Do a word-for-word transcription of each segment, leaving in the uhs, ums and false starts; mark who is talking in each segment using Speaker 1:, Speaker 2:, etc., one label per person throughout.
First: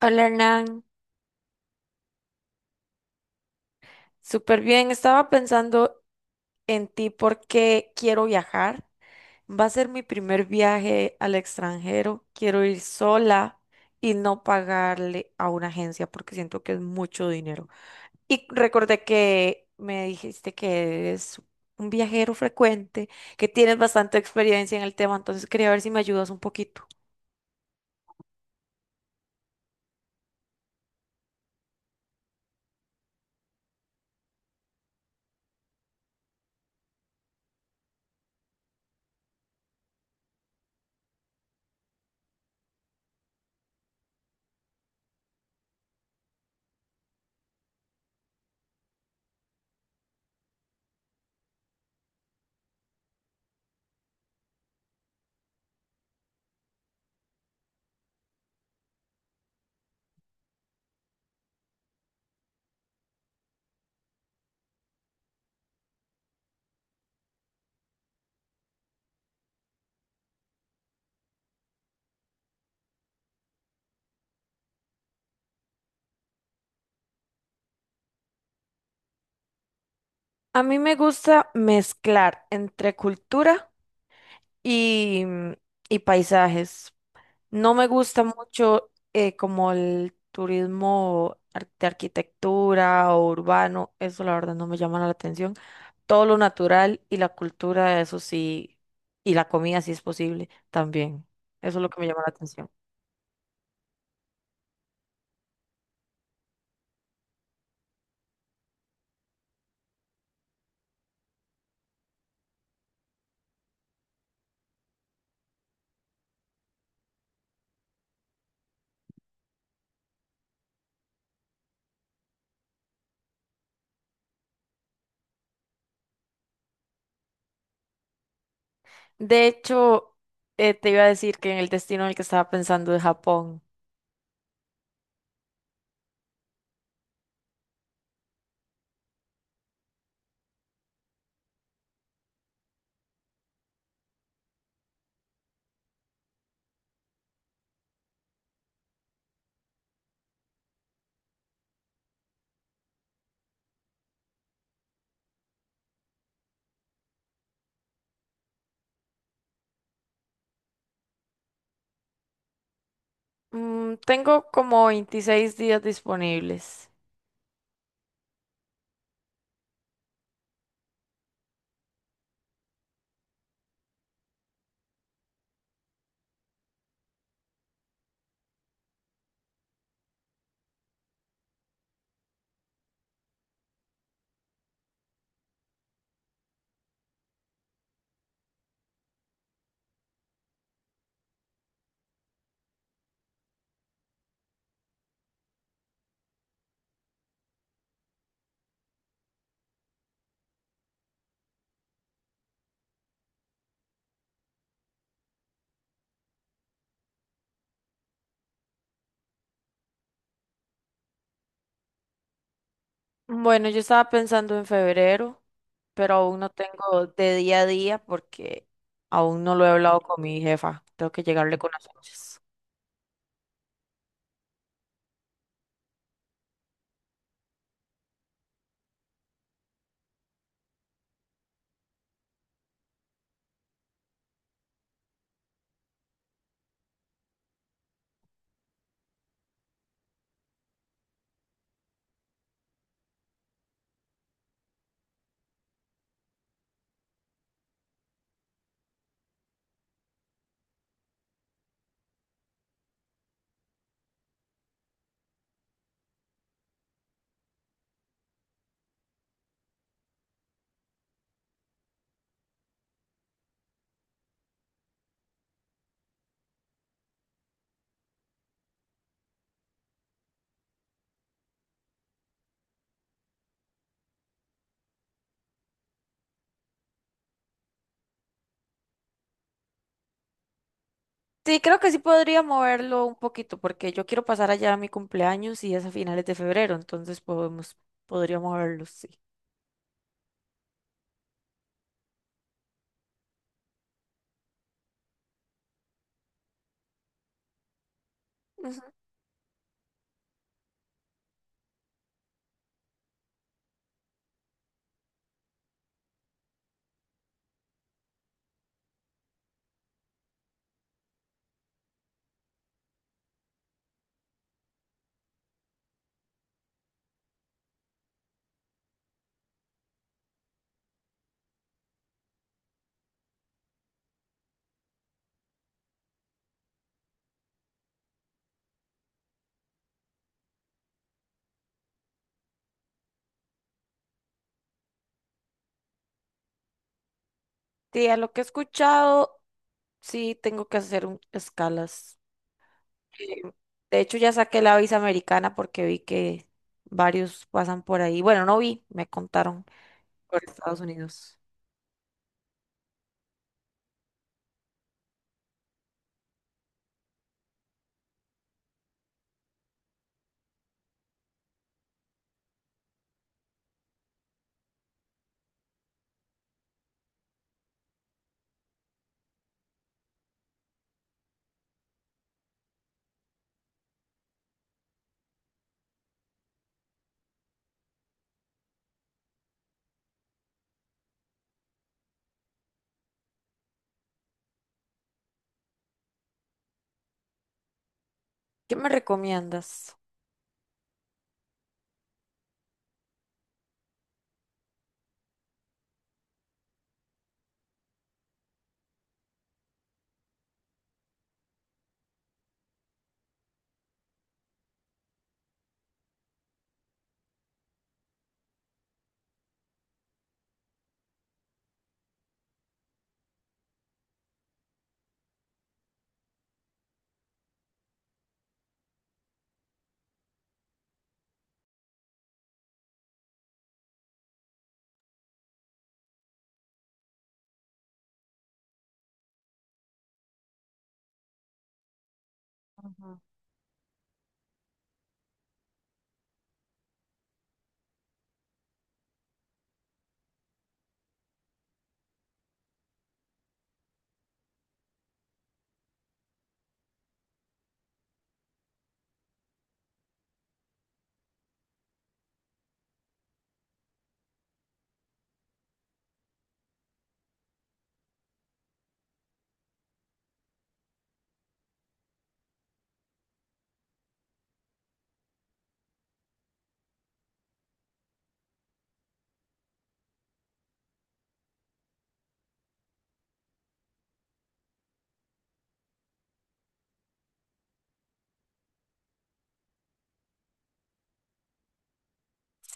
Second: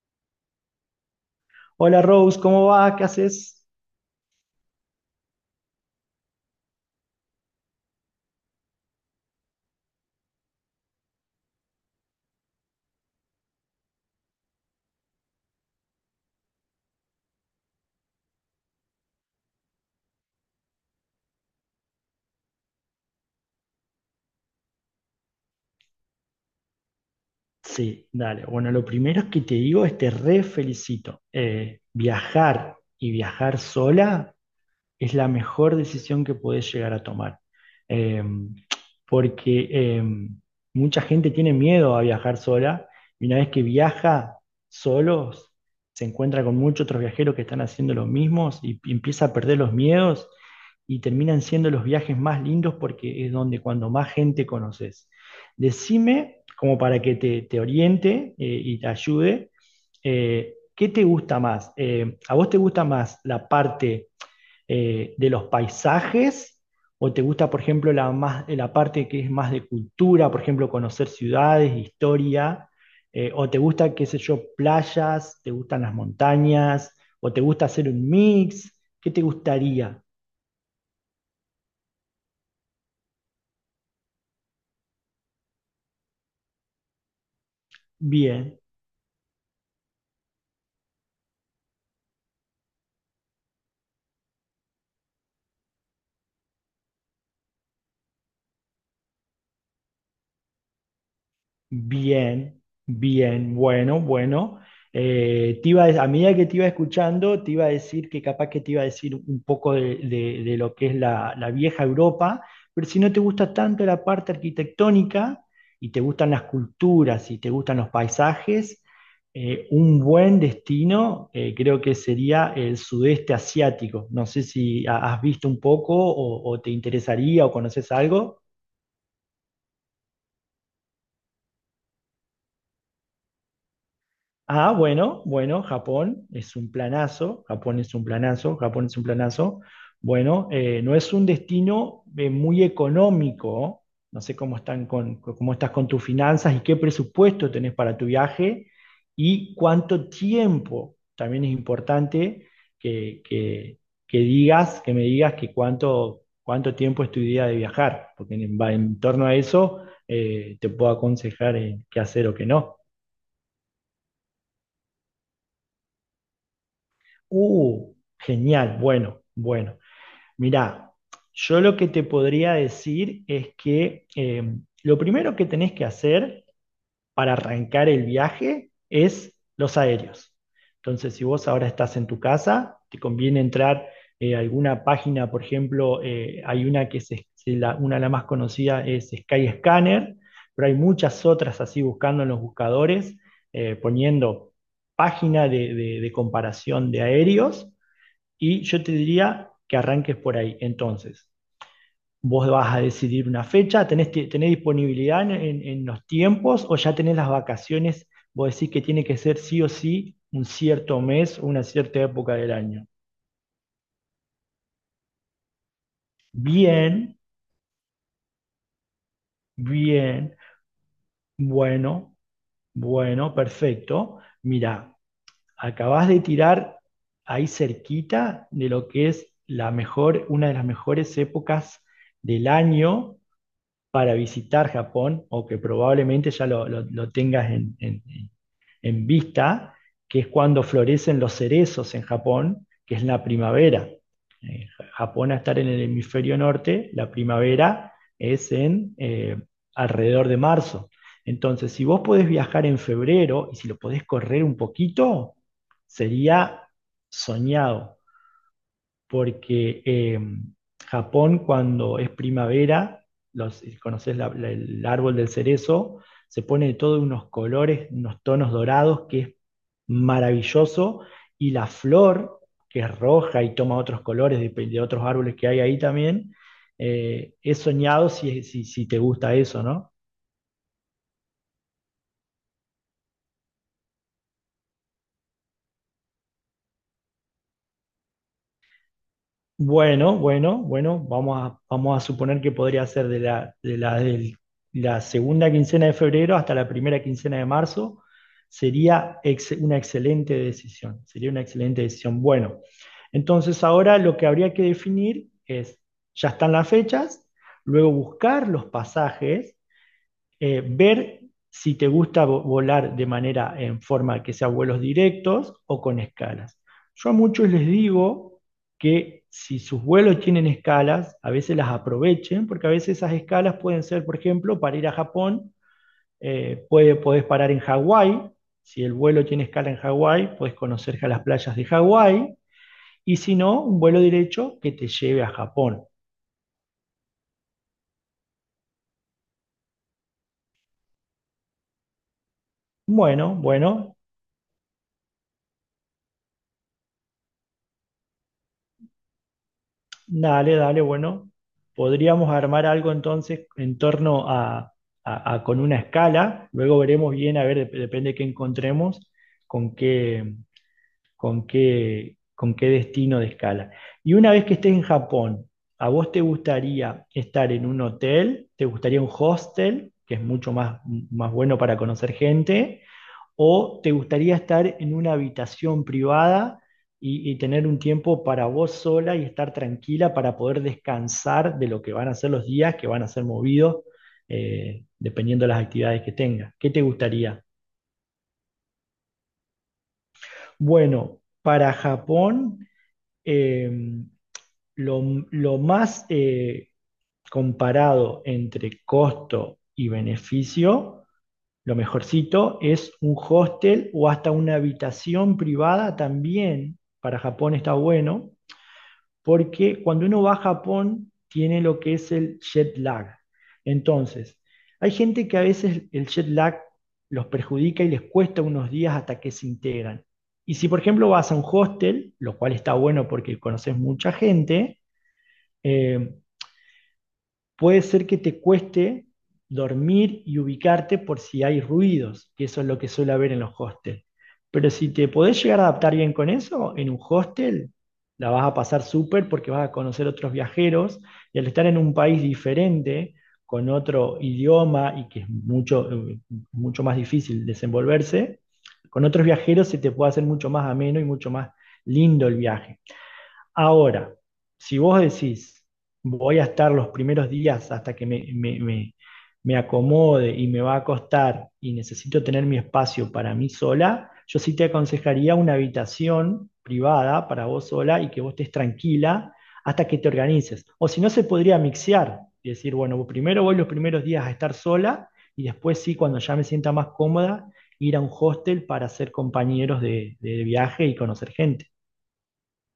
Speaker 1: Hola Hernán,
Speaker 2: Hola Rose, ¿cómo va? ¿Qué haces?
Speaker 1: súper bien. Estaba pensando en ti porque quiero viajar. Va a ser mi primer viaje al extranjero. Quiero ir sola y no pagarle a una agencia porque siento que es mucho dinero. Y recordé que me dijiste que eres un viajero frecuente, que tienes bastante experiencia en el tema, entonces quería ver si me ayudas un poquito.
Speaker 2: Sí, dale. Bueno, lo primero que te digo es te re felicito. Eh, viajar y viajar sola es la mejor decisión que puedes llegar a tomar. Eh, porque eh, mucha gente tiene miedo a viajar sola y una vez que viaja solos, se encuentra con muchos otros viajeros que están haciendo lo mismo y y empieza a perder los miedos y terminan siendo los viajes más lindos porque es donde cuando más gente conoces. Decime, como para que te, te oriente eh, y te ayude, eh, ¿qué te gusta más? Eh, ¿a vos te gusta más la parte eh, de los paisajes? ¿O te gusta, por ejemplo, la, más, la parte que es más de cultura, por ejemplo, conocer ciudades, historia? Eh, ¿o te gusta, qué sé yo, playas? ¿Te gustan las montañas? ¿O te gusta hacer un mix? ¿Qué te gustaría?
Speaker 1: A mí me gusta mezclar entre cultura y, y paisajes. No me gusta
Speaker 2: Bien.
Speaker 1: mucho eh, como el turismo ar- de arquitectura o urbano, eso la verdad no me llama la atención. Todo lo natural y la cultura, eso sí, y la comida si es posible también. Eso es lo que me llama la
Speaker 2: Bien,
Speaker 1: atención.
Speaker 2: bien, bueno, bueno. Eh, te iba a, a medida que te iba escuchando, te iba a decir que capaz que te iba a decir un poco de, de- de lo que es la, la vieja Europa, pero si no te gusta tanto la parte arquitectónica y te gustan las culturas y te gustan los paisajes, eh, un buen destino eh, creo que sería el sudeste asiático. No sé si ha- has visto un poco o, o te interesaría o conoces algo.
Speaker 1: De hecho, eh, te iba a decir que en el destino en el que estaba pensando de Japón,
Speaker 2: Ah, bueno, bueno, Japón es un planazo, Japón es un planazo, Japón es un planazo. Bueno, eh, no es un destino eh, muy económico, no sé cómo están con, cómo estás con tus finanzas y qué presupuesto tenés para tu viaje y cuánto tiempo. También es importante que, que- que digas, que me digas que cuánto, cuánto tiempo es tu idea de viajar, porque en, en torno a eso eh, te puedo aconsejar eh, qué hacer o qué no.
Speaker 1: mm, tengo como veintiséis días disponibles.
Speaker 2: Uh, genial, bueno, bueno. Mirá, yo lo que te podría decir es que eh, lo primero que tenés que hacer para arrancar el viaje es los aéreos. Entonces, si vos ahora estás en tu casa, te conviene entrar eh, a alguna página, por ejemplo, eh, hay una que es, es la, una de las más conocidas es Skyscanner, pero hay muchas otras así buscando en los buscadores, eh, poniendo página de de- de comparación de aéreos y yo te diría que arranques por ahí. Entonces, vos vas a decidir una fecha, ¿tenés, ti- tenés disponibilidad en, en- en los tiempos o ya tenés las vacaciones? Vos decís que tiene que ser sí o sí un cierto mes o una cierta época del año.
Speaker 1: Bueno, yo estaba pensando en febrero, pero aún no tengo
Speaker 2: Bien,
Speaker 1: de día a día porque aún no lo he hablado con
Speaker 2: bien,
Speaker 1: mi jefa. Tengo que llegarle con las
Speaker 2: bueno,
Speaker 1: fechas.
Speaker 2: bueno, perfecto. Mira, acabás de tirar ahí cerquita de lo que es la mejor, una de las mejores épocas del año para visitar Japón o que probablemente ya lo, lo- lo tengas en, en- en vista, que es cuando florecen los cerezos en Japón, que es la primavera. Eh, Japón a estar en el hemisferio norte, la primavera es en eh, alrededor de marzo. Entonces, si vos podés viajar en febrero y si lo podés correr un poquito, sería soñado porque eh, Japón cuando es primavera, los, eh, conoces la- la- el árbol del cerezo, se pone de todos unos colores, unos tonos dorados, que es maravilloso, y la flor, que es roja y toma otros colores de, de otros árboles que hay ahí también, eh, es soñado si, si, si te gusta eso, ¿no?
Speaker 1: Sí, creo que sí podría moverlo un poquito porque yo quiero pasar allá a mi cumpleaños y es a finales de febrero, entonces podemos, podría moverlo, sí.
Speaker 2: Bueno, bueno, bueno, vamos a, vamos a suponer que podría ser de la, de la, del- la segunda quincena de febrero hasta la primera quincena de marzo.
Speaker 1: Ujú.
Speaker 2: Sería ex- una excelente decisión, sería una excelente decisión. Bueno, entonces ahora lo que habría que definir es, ya están las fechas, luego buscar los pasajes eh, ver si te gusta volar de manera en forma que sea vuelos directos o con escalas. Yo a muchos les digo que si sus vuelos tienen escalas, a veces las aprovechen, porque a veces esas escalas pueden ser, por ejemplo, para ir a Japón, eh, puede, podés parar en Hawái, si el vuelo tiene escala en Hawái, puedes conocer las playas de Hawái, y si no, un vuelo derecho que te lleve a Japón.
Speaker 1: Sí, a lo que he escuchado, sí tengo que hacer un- escalas.
Speaker 2: Bueno,
Speaker 1: Eh,
Speaker 2: bueno,
Speaker 1: De hecho, ya saqué la visa americana porque vi que varios pasan por ahí. Bueno, no vi, me contaron por
Speaker 2: dale,
Speaker 1: Estados
Speaker 2: dale, bueno,
Speaker 1: Unidos.
Speaker 2: podríamos armar algo entonces en torno a, a- a- con una escala, luego veremos bien, a ver, dep- depende de qué encontremos, con qué, con qué, con qué destino de escala. Y una vez que estés en Japón, ¿a vos te gustaría estar en un hotel? ¿Te gustaría un hostel, que es mucho más, más bueno para conocer gente? ¿O te gustaría estar en una habitación privada y, y tener un tiempo para vos sola y estar tranquila para poder descansar de lo que van a ser los días que van a ser movidos eh, dependiendo de las actividades que tengas? ¿Qué te gustaría?
Speaker 1: ¿Qué me recomiendas?
Speaker 2: Bueno, para Japón, eh, lo, lo más eh, comparado entre costo y beneficio, lo mejorcito es un hostel o hasta una habitación privada también. Para Japón está bueno, porque cuando uno va a Japón tiene lo que es el jet lag. Entonces, hay gente que a veces el jet lag los perjudica y les cuesta unos días hasta que se integran. Y si, por ejemplo, vas a un hostel, lo cual está bueno porque conoces mucha gente, eh, puede ser que te cueste dormir y ubicarte por si hay ruidos, que eso es lo que suele
Speaker 1: Ujú.
Speaker 2: haber en los hostels. Pero si te podés llegar a adaptar bien con eso, en un hostel la vas a pasar súper porque vas a conocer otros viajeros y al estar en un país diferente, con otro idioma y que es mucho, eh, mucho más difícil desenvolverse, con otros viajeros se te puede hacer mucho más ameno y mucho más lindo el viaje. Ahora, si vos decís, voy a estar los primeros días hasta que me, me- me- me acomode y me va a costar y necesito tener mi espacio para mí sola, yo sí te aconsejaría una habitación privada para vos sola y que vos estés tranquila hasta que te organices. O si no, se podría mixear y decir, bueno, primero voy los primeros días a estar sola y después sí, cuando ya me sienta más cómoda, ir a un hostel para ser compañeros de de viaje y conocer gente.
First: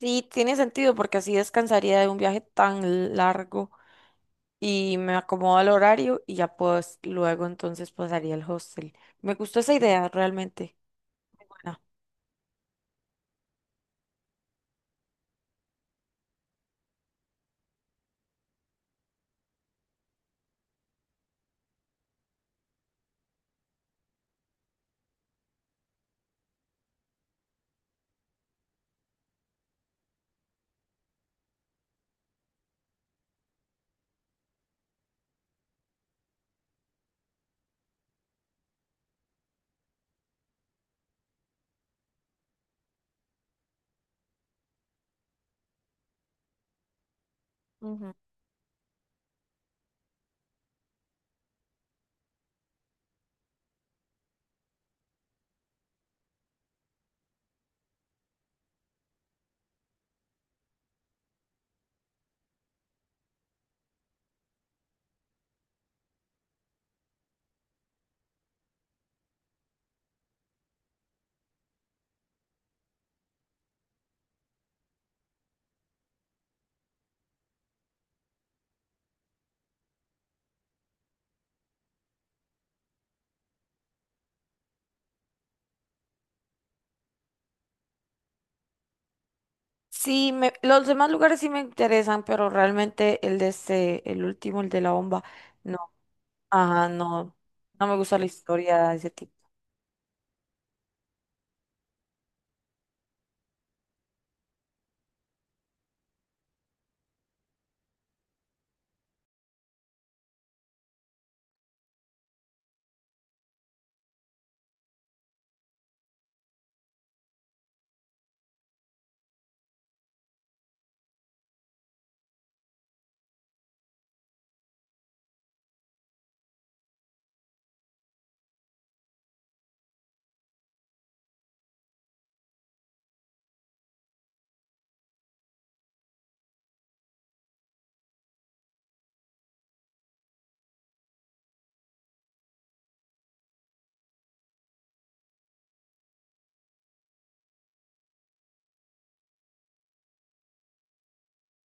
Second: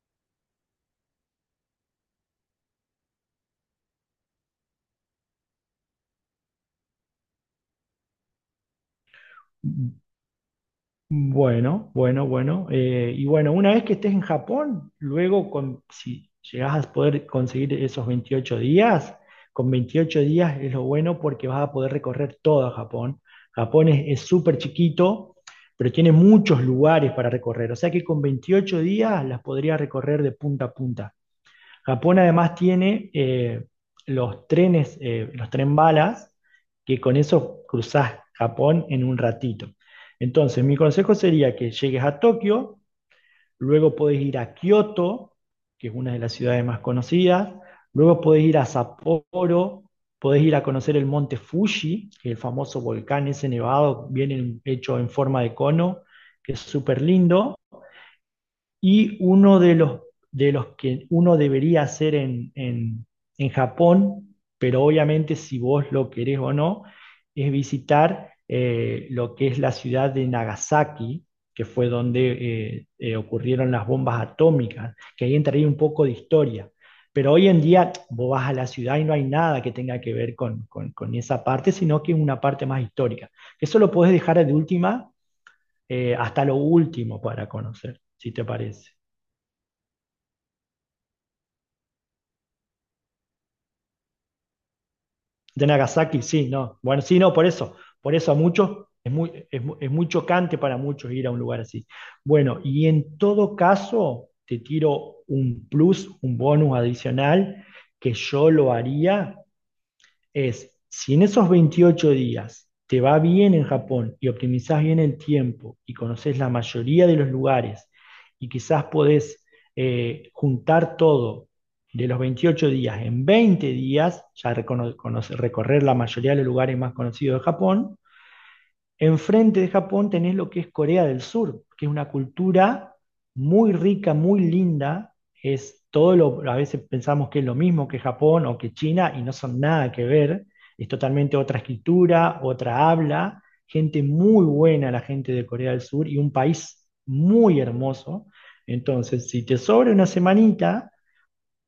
Speaker 1: Sí, tiene sentido porque así descansaría de un viaje tan largo y me acomodo al horario y ya pues luego entonces pasaría al hostel. Me gustó esa idea, realmente. Buena.
Speaker 2: Bueno, bueno, bueno. Eh, y bueno, una vez que estés en Japón, luego con, si llegas a poder conseguir esos veintiocho días, con veintiocho días es lo bueno porque vas a poder recorrer todo Japón. Japón es es súper chiquito, pero tiene muchos lugares para recorrer. O sea que con veintiocho días las podrías recorrer de punta a punta. Japón además tiene eh, los trenes, eh, los tren balas, que con eso cruzás Japón en un ratito. Entonces, mi consejo sería que llegues a Tokio, luego podés ir a Kioto, que es una de las ciudades más conocidas,
Speaker 1: Ujú.
Speaker 2: luego podés ir a Sapporo, podés ir a conocer el monte Fuji, que es el famoso volcán ese nevado, bien en- hecho en forma de cono, que es súper lindo. Y uno de los, de los que uno debería hacer en, en, en Japón, pero obviamente si vos lo querés o no, es visitar eh, lo que es la ciudad de Nagasaki, que fue donde eh, eh, ocurrieron las bombas atómicas, que ahí entraría un poco de historia. Pero hoy en día vos vas a la ciudad y no hay nada que tenga que ver con, con- con esa parte, sino que es una parte más histórica. Eso lo podés dejar de última eh, hasta lo último para conocer, si te parece.
Speaker 1: Sí, me- los demás lugares sí me interesan, pero realmente el de este, el último, el de la bomba,
Speaker 2: De
Speaker 1: no,
Speaker 2: Nagasaki, sí, no.
Speaker 1: ajá,
Speaker 2: Bueno, sí, no,
Speaker 1: no,
Speaker 2: por eso.
Speaker 1: no me
Speaker 2: Por
Speaker 1: gusta la
Speaker 2: eso a muchos
Speaker 1: historia de ese
Speaker 2: es muy,
Speaker 1: tipo.
Speaker 2: es, mu- es muy chocante para muchos ir a un lugar así. Bueno, y en todo caso, te tiro un plus, un bonus adicional, que yo lo haría es, si en esos veintiocho días te va bien en Japón y optimizás bien el tiempo y conoces la mayoría de los lugares y quizás podés eh, juntar todo de los veintiocho días en veinte días, ya recono- conoce- recorrer la mayoría de los lugares más conocidos de Japón. Enfrente de Japón tenés lo que es Corea del Sur, que es una cultura muy rica, muy linda. Es todo lo, a veces pensamos que es lo mismo que Japón o que China y no son nada que ver. Es totalmente otra escritura, otra habla, gente muy buena la gente de Corea del Sur y un país muy hermoso. Entonces, si te sobra una semanita,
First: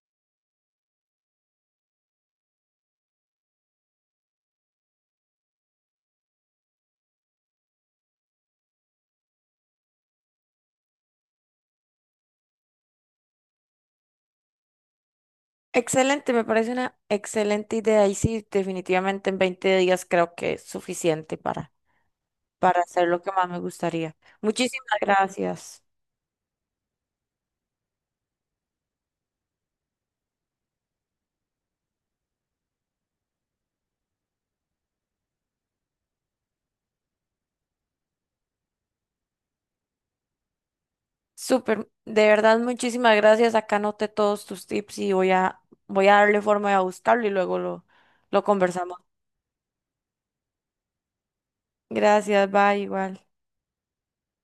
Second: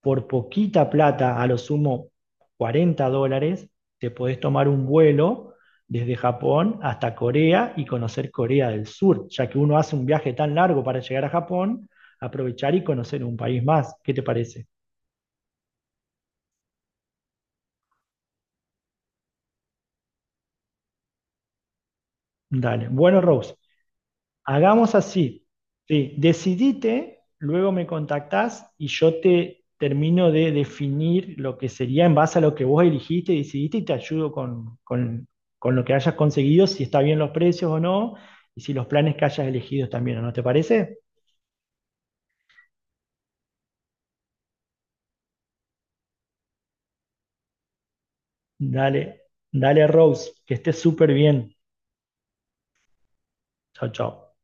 Speaker 2: por poquita plata, a lo sumo cuarenta dólares, te podés tomar un vuelo desde Japón hasta Corea y conocer Corea del Sur, ya que uno hace un viaje tan largo para llegar a Japón, aprovechar y conocer un país más. ¿Qué te parece?
Speaker 1: Excelente, me parece una excelente idea y sí, definitivamente en veinte días creo que es suficiente para para
Speaker 2: Dale.
Speaker 1: hacer
Speaker 2: Bueno,
Speaker 1: lo que más
Speaker 2: Rose,
Speaker 1: me gustaría. Muchísimas
Speaker 2: hagamos así.
Speaker 1: gracias.
Speaker 2: Sí, decidite, luego me contactás y yo te termino de definir lo que sería en base a lo que vos eligiste, decidiste y te ayudo con, con- con lo que hayas conseguido, si está bien los precios o no, y si los planes que hayas elegido también no, ¿te parece?
Speaker 1: Súper, de verdad, muchísimas gracias. Acá anoté todos tus tips y voy a, voy a darle forma de buscarlo y luego lo, lo conversamos.
Speaker 2: Dale, dale Rose, que estés súper bien.
Speaker 1: Gracias, bye, igual.
Speaker 2: Chao, chao.